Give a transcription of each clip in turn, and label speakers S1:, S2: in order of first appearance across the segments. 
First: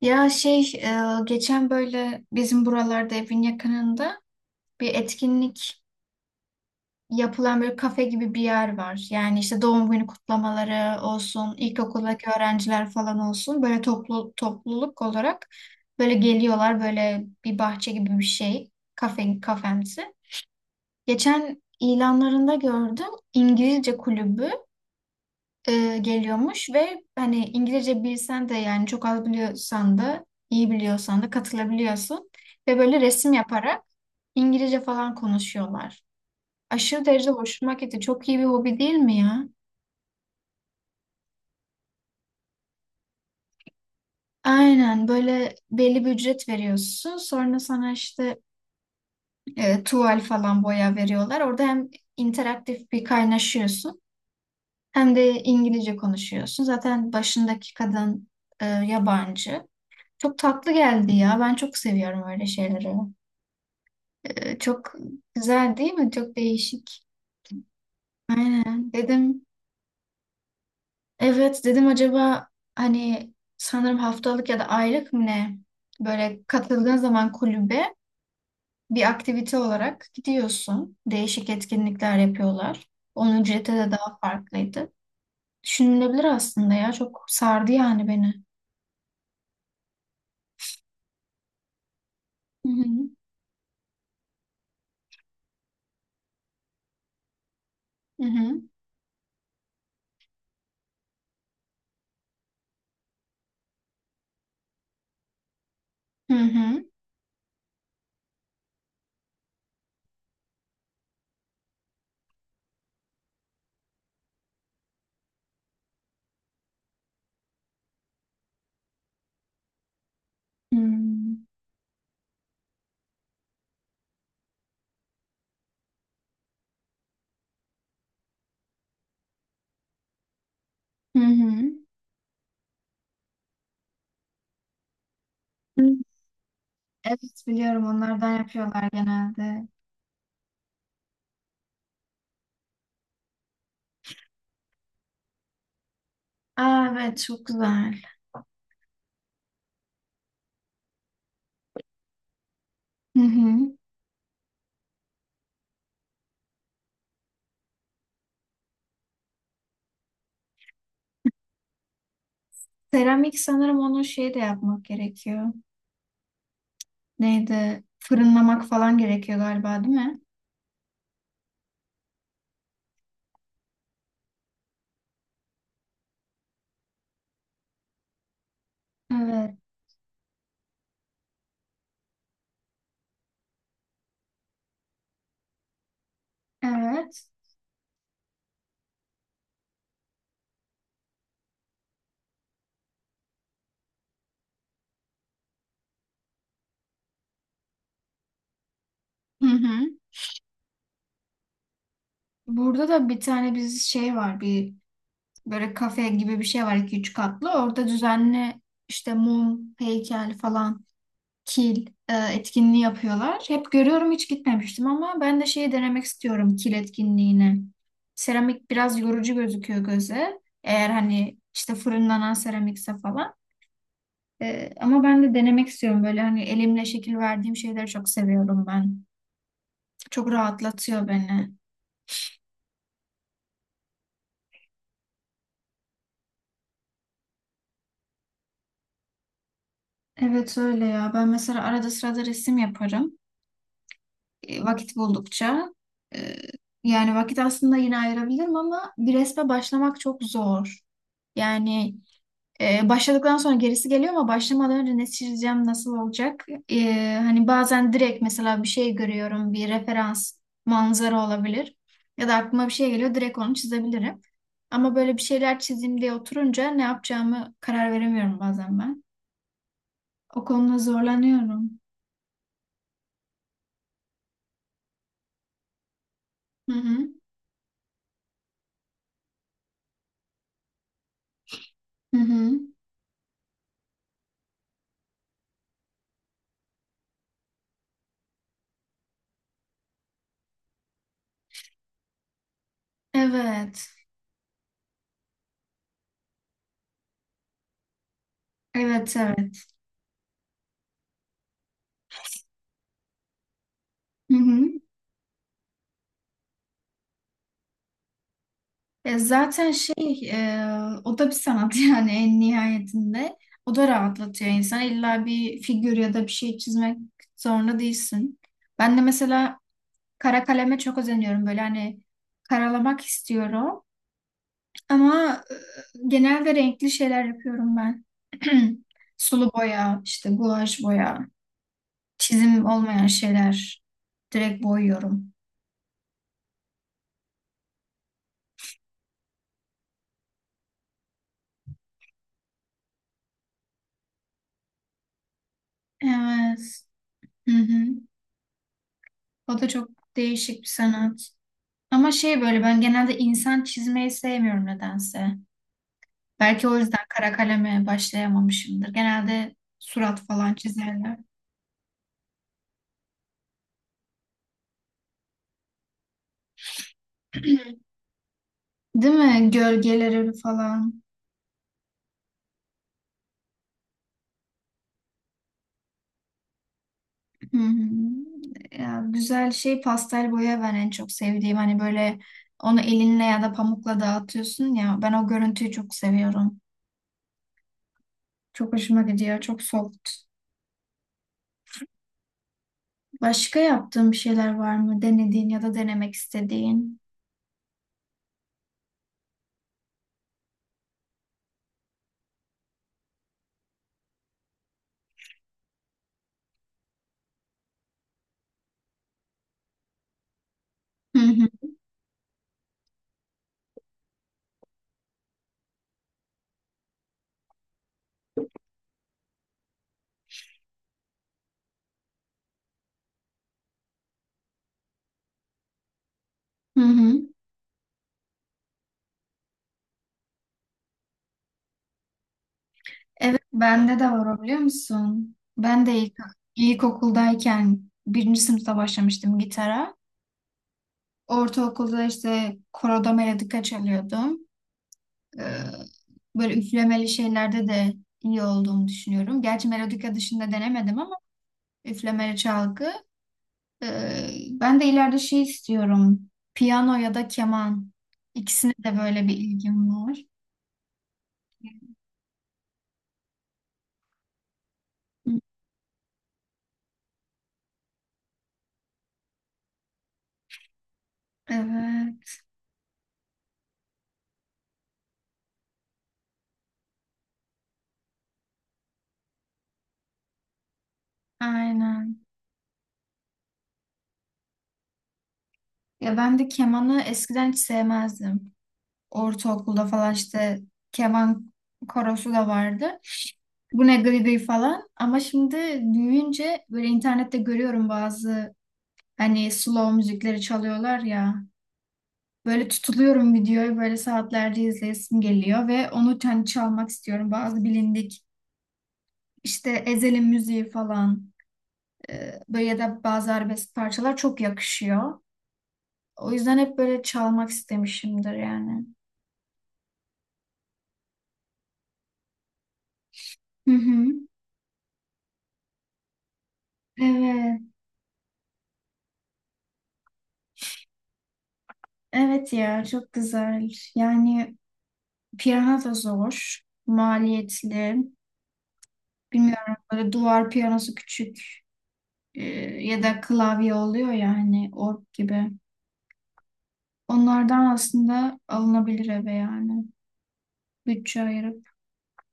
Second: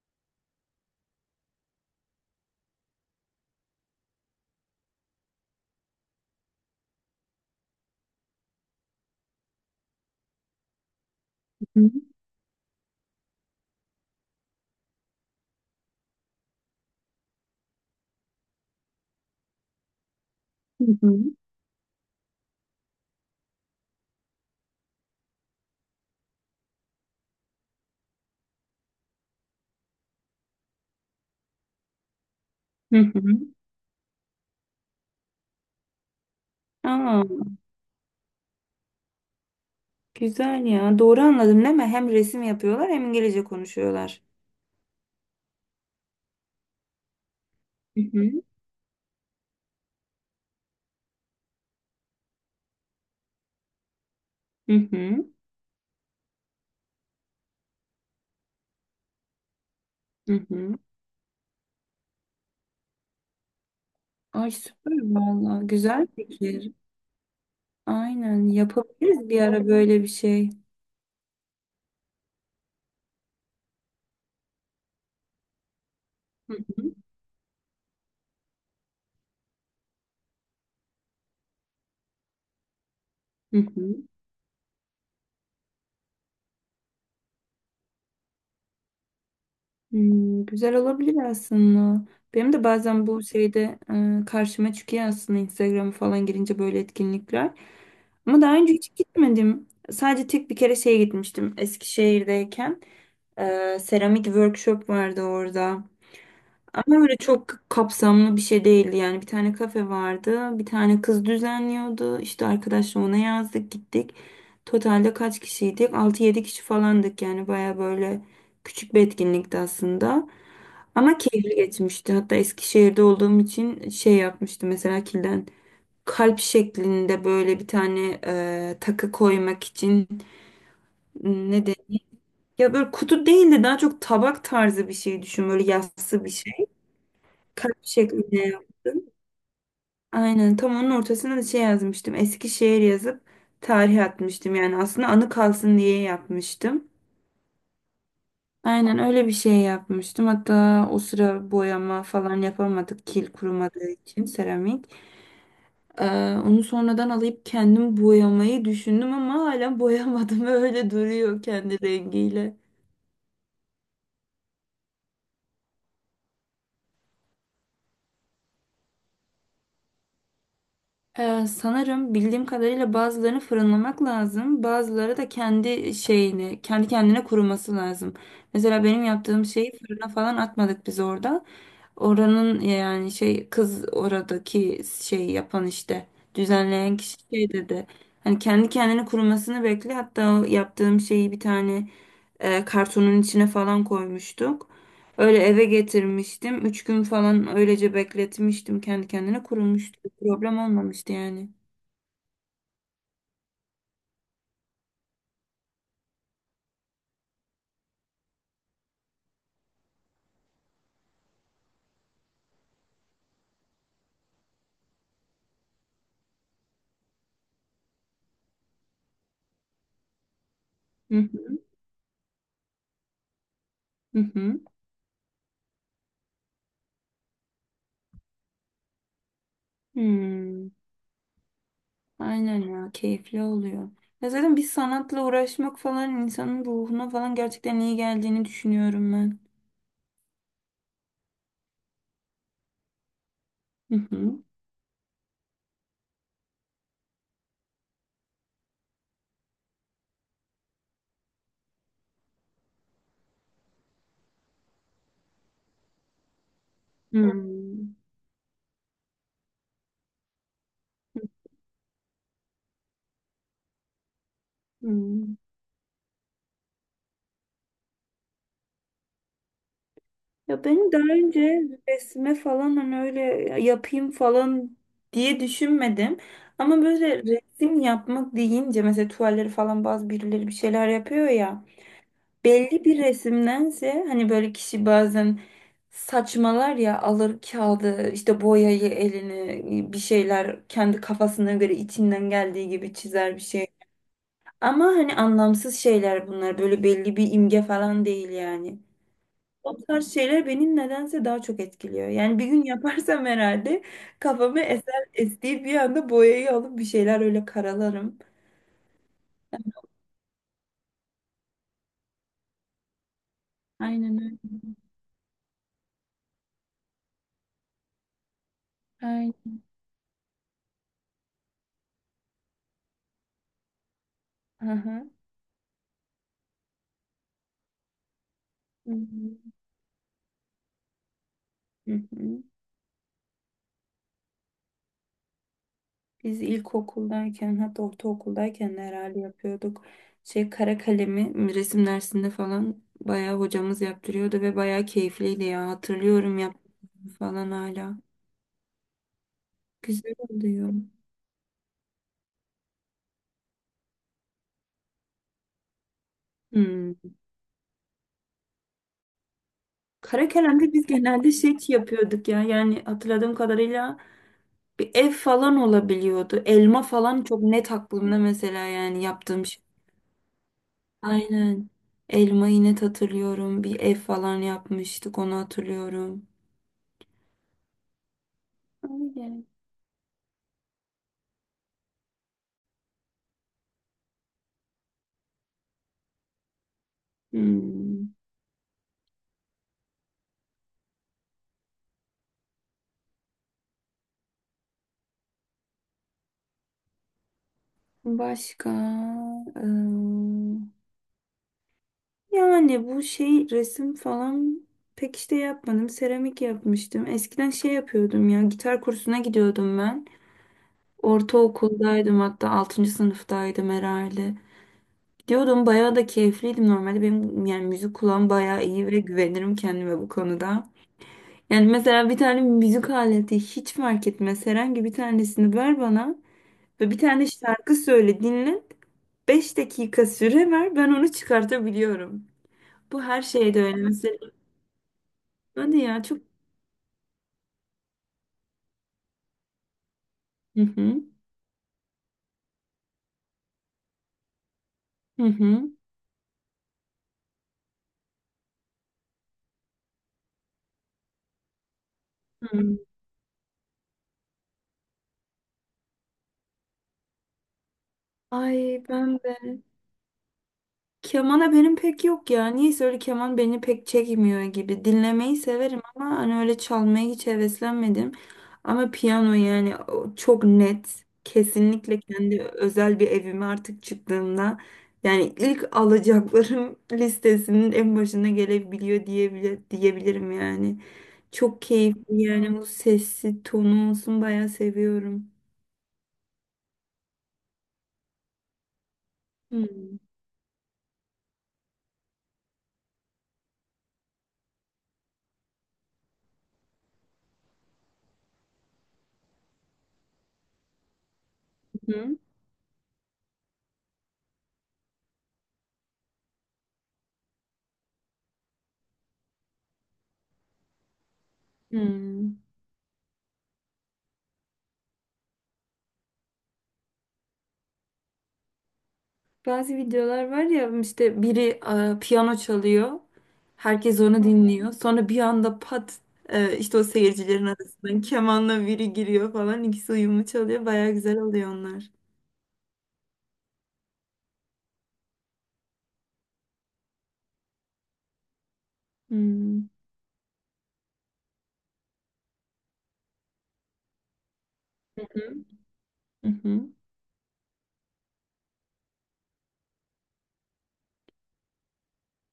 S1: Geçen böyle bizim buralarda evin yakınında bir etkinlik yapılan böyle kafe gibi bir yer var. Yani işte doğum günü kutlamaları olsun,
S2: Hı
S1: ilkokuldaki öğrenciler falan olsun böyle toplu topluluk olarak böyle geliyorlar, böyle bir bahçe gibi bir şey, kafe kafemsi.
S2: hı.
S1: Geçen ilanlarında gördüm, İngilizce kulübü. Geliyormuş ve hani İngilizce bilsen de, yani çok az biliyorsan da iyi biliyorsan da katılabiliyorsun ve
S2: Hı
S1: böyle
S2: hı.
S1: resim
S2: Hı.
S1: yaparak İngilizce falan konuşuyorlar. Aşırı
S2: Aa,
S1: derecede hoşuma gitti. Çok iyi bir hobi değil mi ya?
S2: güzel ya. Doğru anladım değil mi? Hem resim yapıyorlar hem İngilizce konuşuyorlar.
S1: Aynen, böyle belli bir ücret veriyorsun. Sonra sana
S2: Hı
S1: işte
S2: hı.
S1: tuval falan boya veriyorlar. Orada hem interaktif bir kaynaşıyorsun
S2: Hı
S1: hem
S2: hı.
S1: de İngilizce konuşuyorsun. Zaten başındaki kadın yabancı.
S2: Hı
S1: Çok tatlı
S2: hı.
S1: geldi ya. Ben çok seviyorum öyle şeyleri.
S2: Ay süper
S1: Çok
S2: valla.
S1: güzel değil
S2: Güzel
S1: mi? Çok
S2: fikir.
S1: değişik.
S2: Aynen
S1: Aynen.
S2: yapabiliriz bir
S1: Dedim.
S2: ara böyle bir şey.
S1: Evet dedim, acaba hani sanırım haftalık ya da aylık mı ne? Böyle
S2: Hı hı.
S1: katıldığın zaman kulübe bir aktivite olarak gidiyorsun. Değişik etkinlikler yapıyorlar. Onun
S2: Hı
S1: ücreti de
S2: hı.
S1: daha farklıydı. Düşünülebilir aslında ya. Çok sardı yani beni.
S2: Hmm, güzel olabilir aslında. Benim de
S1: Hı
S2: bazen
S1: hı.
S2: bu şeyde karşıma çıkıyor aslında Instagram'a falan girince böyle etkinlikler.
S1: Hı
S2: Ama
S1: hı.
S2: daha önce hiç gitmedim. Sadece tek bir kere şeye gitmiştim Eskişehir'deyken. Seramik workshop vardı orada.
S1: Hı hı.
S2: Ama öyle çok kapsamlı bir şey değildi yani. Bir tane kafe vardı. Bir tane kız düzenliyordu. İşte arkadaşla ona yazdık gittik. Totalde kaç kişiydik? Altı yedi kişi falandık yani. Baya böyle küçük bir etkinlikti aslında.
S1: Hı
S2: Ama keyifli geçmişti. Hatta Eskişehir'de olduğum için şey yapmıştım mesela kilden. Kalp şeklinde böyle bir tane takı koymak için ne
S1: hı.
S2: ya böyle kutu değil de daha çok tabak tarzı bir şey düşün. Böyle
S1: Hı hı.
S2: yassı bir şey.
S1: Evet
S2: Kalp
S1: biliyorum, onlardan
S2: şeklinde
S1: yapıyorlar
S2: yaptım.
S1: genelde.
S2: Aynen tam onun ortasına da şey yazmıştım. Eskişehir yazıp tarih atmıştım. Yani aslında anı kalsın diye
S1: Aa,
S2: yapmıştım.
S1: evet çok güzel.
S2: Aynen öyle bir şey yapmıştım. Hatta o sıra boyama falan yapamadık.
S1: Hı
S2: Kil
S1: hı.
S2: kurumadığı için seramik. Ee, Onu sonradan alıp kendim boyamayı düşündüm ama hala boyamadım. Öyle duruyor kendi rengiyle.
S1: Seramik sanırım onu şey de yapmak gerekiyor. Neydi? Fırınlamak falan gerekiyor galiba değil mi?
S2: Sanırım bildiğim kadarıyla bazılarını fırınlamak lazım. Bazıları da kendi şeyini, kendi kendine kuruması lazım. Mesela benim yaptığım
S1: Evet.
S2: şeyi fırına falan atmadık biz orada. Oranın yani şey kız oradaki şey yapan işte düzenleyen kişi
S1: Evet.
S2: şey dedi. Hani kendi kendine kurumasını bekle. Hatta o yaptığım şeyi bir tane kartonun içine falan koymuştuk. Öyle eve getirmiştim. 3 gün falan öylece bekletmiştim. Kendi kendine
S1: Hı hı.
S2: kurumuştu. Problem olmamıştı yani.
S1: Burada da bir tane biz şey var, böyle kafe gibi bir şey var, iki üç katlı. Orada düzenli işte mum, heykel falan, kil etkinliği yapıyorlar. Hep görüyorum, hiç gitmemiştim ama ben de şeyi denemek istiyorum, kil etkinliğini. Seramik biraz yorucu gözüküyor göze. Eğer
S2: Hı
S1: hani
S2: hı.
S1: işte fırınlanan seramikse falan.
S2: Hı hı.
S1: E, ama ben de denemek istiyorum, böyle hani elimle şekil verdiğim şeyleri çok seviyorum ben. Çok
S2: Hmm.
S1: rahatlatıyor beni.
S2: Aynen ya keyifli oluyor. Ya zaten bir sanatla uğraşmak falan insanın ruhuna falan gerçekten iyi geldiğini düşünüyorum ben.
S1: Evet öyle ya. Ben mesela arada sırada resim yaparım.
S2: Hı hı.
S1: Vakit buldukça. E, Yani vakit aslında yine ayırabilirim ama bir resme başlamak çok zor. Yani Başladıktan sonra gerisi geliyor ama başlamadan önce ne çizeceğim, nasıl olacak? Hani bazen
S2: Hmm.
S1: direkt mesela bir şey görüyorum, bir referans, manzara olabilir. Ya da aklıma bir şey geliyor, direkt onu çizebilirim. Ama böyle bir
S2: Hmm.
S1: şeyler çizeyim diye oturunca ne yapacağımı karar veremiyorum bazen ben. O
S2: Ya
S1: konuda
S2: benim daha önce
S1: zorlanıyorum.
S2: resme falan hani öyle yapayım falan diye düşünmedim.
S1: Hı
S2: Ama
S1: hı.
S2: böyle resim yapmak deyince mesela tuvalleri falan bazı birileri bir şeyler yapıyor ya.
S1: Hı hı.
S2: Belli bir resimdense hani böyle kişi bazen saçmalar ya alır kağıdı işte boyayı elini bir şeyler kendi kafasına göre içinden geldiği gibi çizer bir şey.
S1: Evet.
S2: Ama hani anlamsız şeyler bunlar böyle belli bir imge falan değil yani.
S1: Evet, evet.
S2: O tarz şeyler beni nedense daha çok etkiliyor. Yani bir gün yaparsam herhalde
S1: Hı
S2: kafamı
S1: hı.
S2: eser estiği bir anda boyayı alıp bir şeyler öyle karalarım.
S1: E, zaten şey e, O da bir sanat yani en nihayetinde. O da
S2: Aynen öyle.
S1: rahatlatıyor insan. İlla bir figür ya da bir şey çizmek zorunda değilsin. Ben de
S2: Aynen.
S1: mesela kara kaleme çok özeniyorum. Böyle hani karalamak istiyorum.
S2: Aha.
S1: Ama genelde renkli şeyler yapıyorum ben.
S2: Hı hı.
S1: Sulu boya, işte guaj boya,
S2: Hı hı.
S1: çizim olmayan şeyler direkt boyuyorum.
S2: Biz ilkokuldayken hatta ortaokuldayken de herhalde yapıyorduk. Şey kara kalemi resim dersinde falan bayağı hocamız yaptırıyordu ve bayağı keyifliydi ya. Hatırlıyorum
S1: Evet.
S2: yaptığımı falan
S1: Hı hı.
S2: hala.
S1: O da çok
S2: Güzel
S1: değişik bir
S2: oluyor.
S1: sanat. Ama şey, böyle ben genelde insan çizmeyi sevmiyorum nedense. Belki o
S2: Hmm.
S1: yüzden kara kaleme başlayamamışımdır. Genelde surat
S2: Kara
S1: falan
S2: kalemde biz
S1: çizerler.
S2: genelde şey yapıyorduk ya. Yani hatırladığım kadarıyla bir ev falan olabiliyordu. Elma falan çok net aklımda mesela yani
S1: Değil
S2: yaptığım
S1: mi?
S2: şey.
S1: Gölgeleri falan.
S2: Aynen. Elmayı net hatırlıyorum. Bir ev falan yapmıştık onu hatırlıyorum.
S1: Hı hı. Ya,
S2: Öyle.
S1: güzel şey, pastel boya ben en çok sevdiğim. Hani böyle onu elinle ya da pamukla dağıtıyorsun ya. Ben o görüntüyü çok seviyorum.
S2: Hmm.
S1: Çok hoşuma gidiyor. Çok soft. Başka yaptığın bir şeyler var mı? Denediğin ya da denemek istediğin.
S2: Başka eee, yani bu şey resim falan pek işte yapmadım. Seramik yapmıştım. Eskiden şey yapıyordum ya gitar kursuna gidiyordum ben.
S1: Hı hı.
S2: Ortaokuldaydım hatta altıncı sınıftaydım herhalde. Gidiyordum bayağı da keyifliydim normalde. Benim yani müzik kulağım bayağı iyi ve güvenirim kendime bu konuda. Yani mesela bir tane müzik aleti hiç fark etmez herhangi bir tanesini ver bana.
S1: Hı
S2: Ve bir
S1: hı.
S2: tane şarkı söyle dinlet, 5 dakika süre ver ben onu çıkartabiliyorum. Bu her
S1: Evet
S2: şeyde öyle
S1: bende de
S2: mesela.
S1: var o, biliyor musun?
S2: Hadi ya çok...
S1: İlkokuldayken birinci sınıfta başlamıştım gitara.
S2: Hı hı.
S1: Ortaokulda işte koroda melodika çalıyordum.
S2: Hı
S1: Ee,
S2: hı.
S1: Böyle üflemeli şeylerde de iyi olduğumu düşünüyorum. Gerçi melodika dışında denemedim ama üflemeli
S2: Hı.
S1: çalgı. Ben de ileride şey istiyorum, piyano ya da keman. İkisine
S2: Ay
S1: de
S2: ben
S1: böyle bir
S2: de.
S1: ilgim var.
S2: Kemana benim pek yok ya. Niyeyse öyle keman beni pek çekmiyor gibi. Dinlemeyi severim ama hani öyle çalmaya hiç heveslenmedim. Ama piyano yani o çok net. Kesinlikle kendi
S1: Evet,
S2: özel bir evime artık çıktığımda yani ilk alacaklarım listesinin en başına gelebiliyor diyebilirim yani. Çok keyifli
S1: aynen.
S2: yani bu sesi tonu olsun bayağı seviyorum.
S1: Ya ben de kemanı eskiden hiç sevmezdim. Ortaokulda
S2: Hmm.
S1: falan işte keman korosu da vardı. Bu ne gıy gıy falan. Ama şimdi büyüyünce böyle internette görüyorum, bazı hani slow müzikleri çalıyorlar ya.
S2: Hı.
S1: Böyle tutuluyorum, videoyu böyle saatlerce izleyesim geliyor ve onu kendi çalmak istiyorum. Bazı bilindik işte Ezel'in müziği falan,
S2: Hmm.
S1: böyle ya da bazı arabesk parçalar çok yakışıyor. O yüzden hep böyle çalmak istemişimdir yani.
S2: Bazı videolar var ya işte biri piyano çalıyor.
S1: Hı
S2: Herkes
S1: hı.
S2: onu dinliyor. Sonra bir anda pat işte o seyircilerin
S1: Evet.
S2: arasından kemanla biri giriyor falan. İkisi uyumlu çalıyor. Baya güzel oluyor onlar.
S1: Evet ya, çok güzel. Yani piyano da zor, maliyetli.
S2: Hmm.
S1: Bilmiyorum, böyle duvar piyanosu küçük e, ya da klavye oluyor yani, org
S2: Hı hı.
S1: gibi.
S2: Hı hı.
S1: Onlardan aslında alınabilir eve yani. Bütçe ayırıp.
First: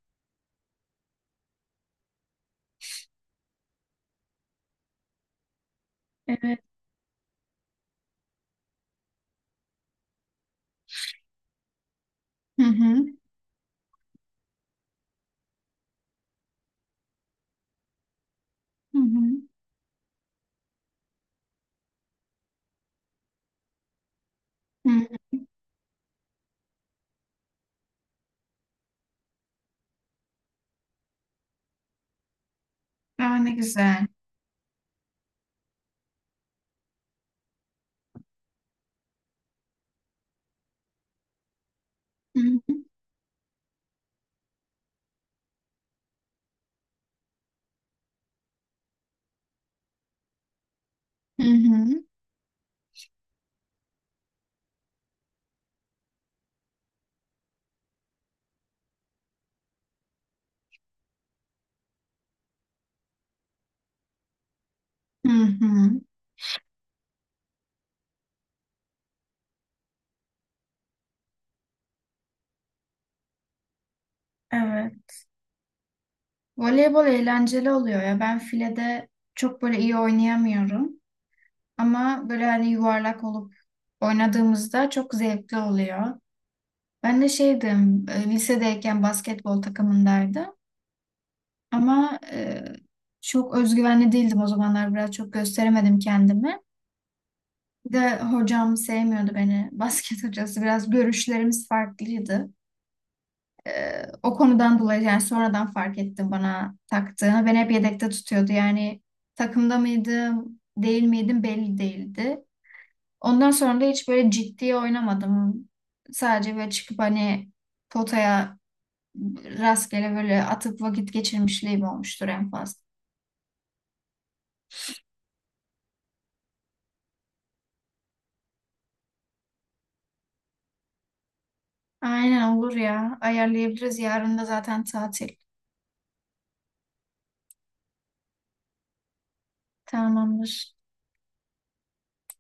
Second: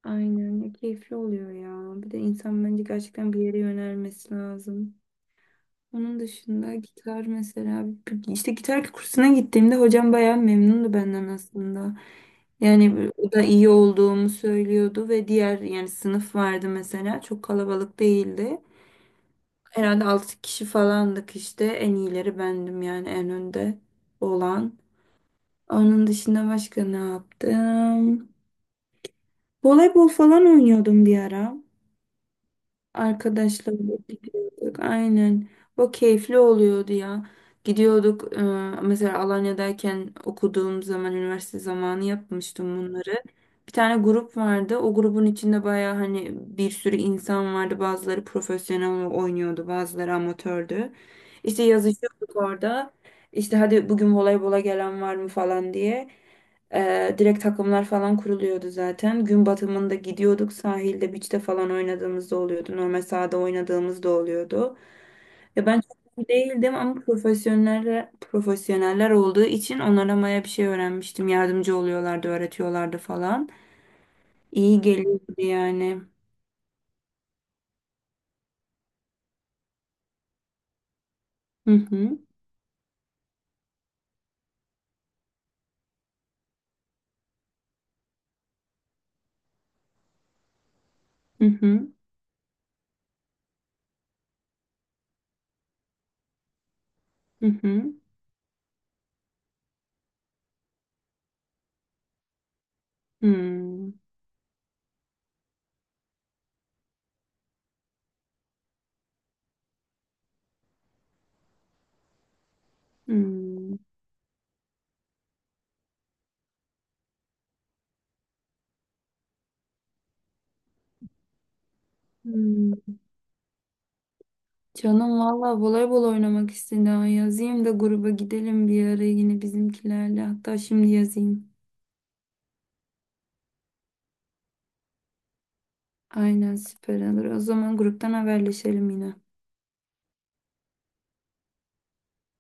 S2: Aynen ya keyifli oluyor ya. Bir de insan bence gerçekten bir yere yönelmesi lazım. Onun
S1: Evet.
S2: dışında gitar mesela işte gitar kursuna gittiğimde hocam bayağı memnundu benden aslında.
S1: Hı
S2: Yani
S1: hı.
S2: o da iyi olduğumu söylüyordu ve diğer yani sınıf vardı mesela çok kalabalık değildi.
S1: Hı hı.
S2: Herhalde 6 kişi falandık işte en iyileri bendim yani en önde olan.
S1: Hı hı.
S2: Onun dışında başka ne yaptım? Voleybol falan oynuyordum bir ara.
S1: Aa, ne
S2: Arkadaşlarla
S1: güzel.
S2: gidiyorduk. Aynen. O keyifli oluyordu ya. Gidiyorduk. Mesela Alanya'dayken okuduğum zaman, üniversite zamanı
S1: Hı hı.
S2: yapmıştım bunları. Bir tane grup vardı. O grubun içinde baya hani bir sürü insan vardı. Bazıları profesyonel oynuyordu, bazıları amatördü.
S1: Hı
S2: İşte
S1: hı.
S2: yazışıyorduk orada. İşte hadi bugün voleybola gelen var mı falan diye. Direkt takımlar falan kuruluyordu zaten. Gün batımında gidiyorduk sahilde, beach'te falan oynadığımızda oluyordu. Normal sahada oynadığımızda oluyordu.
S1: Hı
S2: Ya ben
S1: hı.
S2: çok iyi değildim ama profesyoneller olduğu için onlara baya bir şey öğrenmiştim. Yardımcı oluyorlardı, öğretiyorlardı falan. İyi
S1: Evet.
S2: geliyordu yani.
S1: Voleybol eğlenceli oluyor ya. Ben filede çok böyle iyi oynayamıyorum.
S2: Hı hı.
S1: Ama böyle hani yuvarlak olup oynadığımızda çok zevkli oluyor. Ben de şeydim, lisedeyken basketbol takımındaydım.
S2: Hı hı.
S1: Ama çok özgüvenli değildim o zamanlar. Biraz çok gösteremedim kendimi.
S2: Hı hı.
S1: Bir de hocam sevmiyordu beni. Basket hocası, biraz görüşlerimiz farklıydı. E,
S2: Hı.
S1: O konudan dolayı, yani sonradan fark ettim bana taktığını. Beni hep yedekte tutuyordu. Yani takımda mıydım, değil miydim belli değildi. Ondan
S2: Hı.
S1: sonra da hiç böyle ciddiye oynamadım. Sadece böyle çıkıp hani potaya rastgele böyle atıp vakit geçirmişliğim olmuştur en fazla.
S2: Hı. Canım valla voleybol oynamak istedi. Ha. Yazayım da gruba gidelim bir ara yine bizimkilerle. Hatta şimdi yazayım.
S1: Aynen olur ya. Ayarlayabiliriz. Yarın da zaten tatil.
S2: Aynen süper olur. O zaman gruptan haberleşelim yine.
S1: Tamamdır.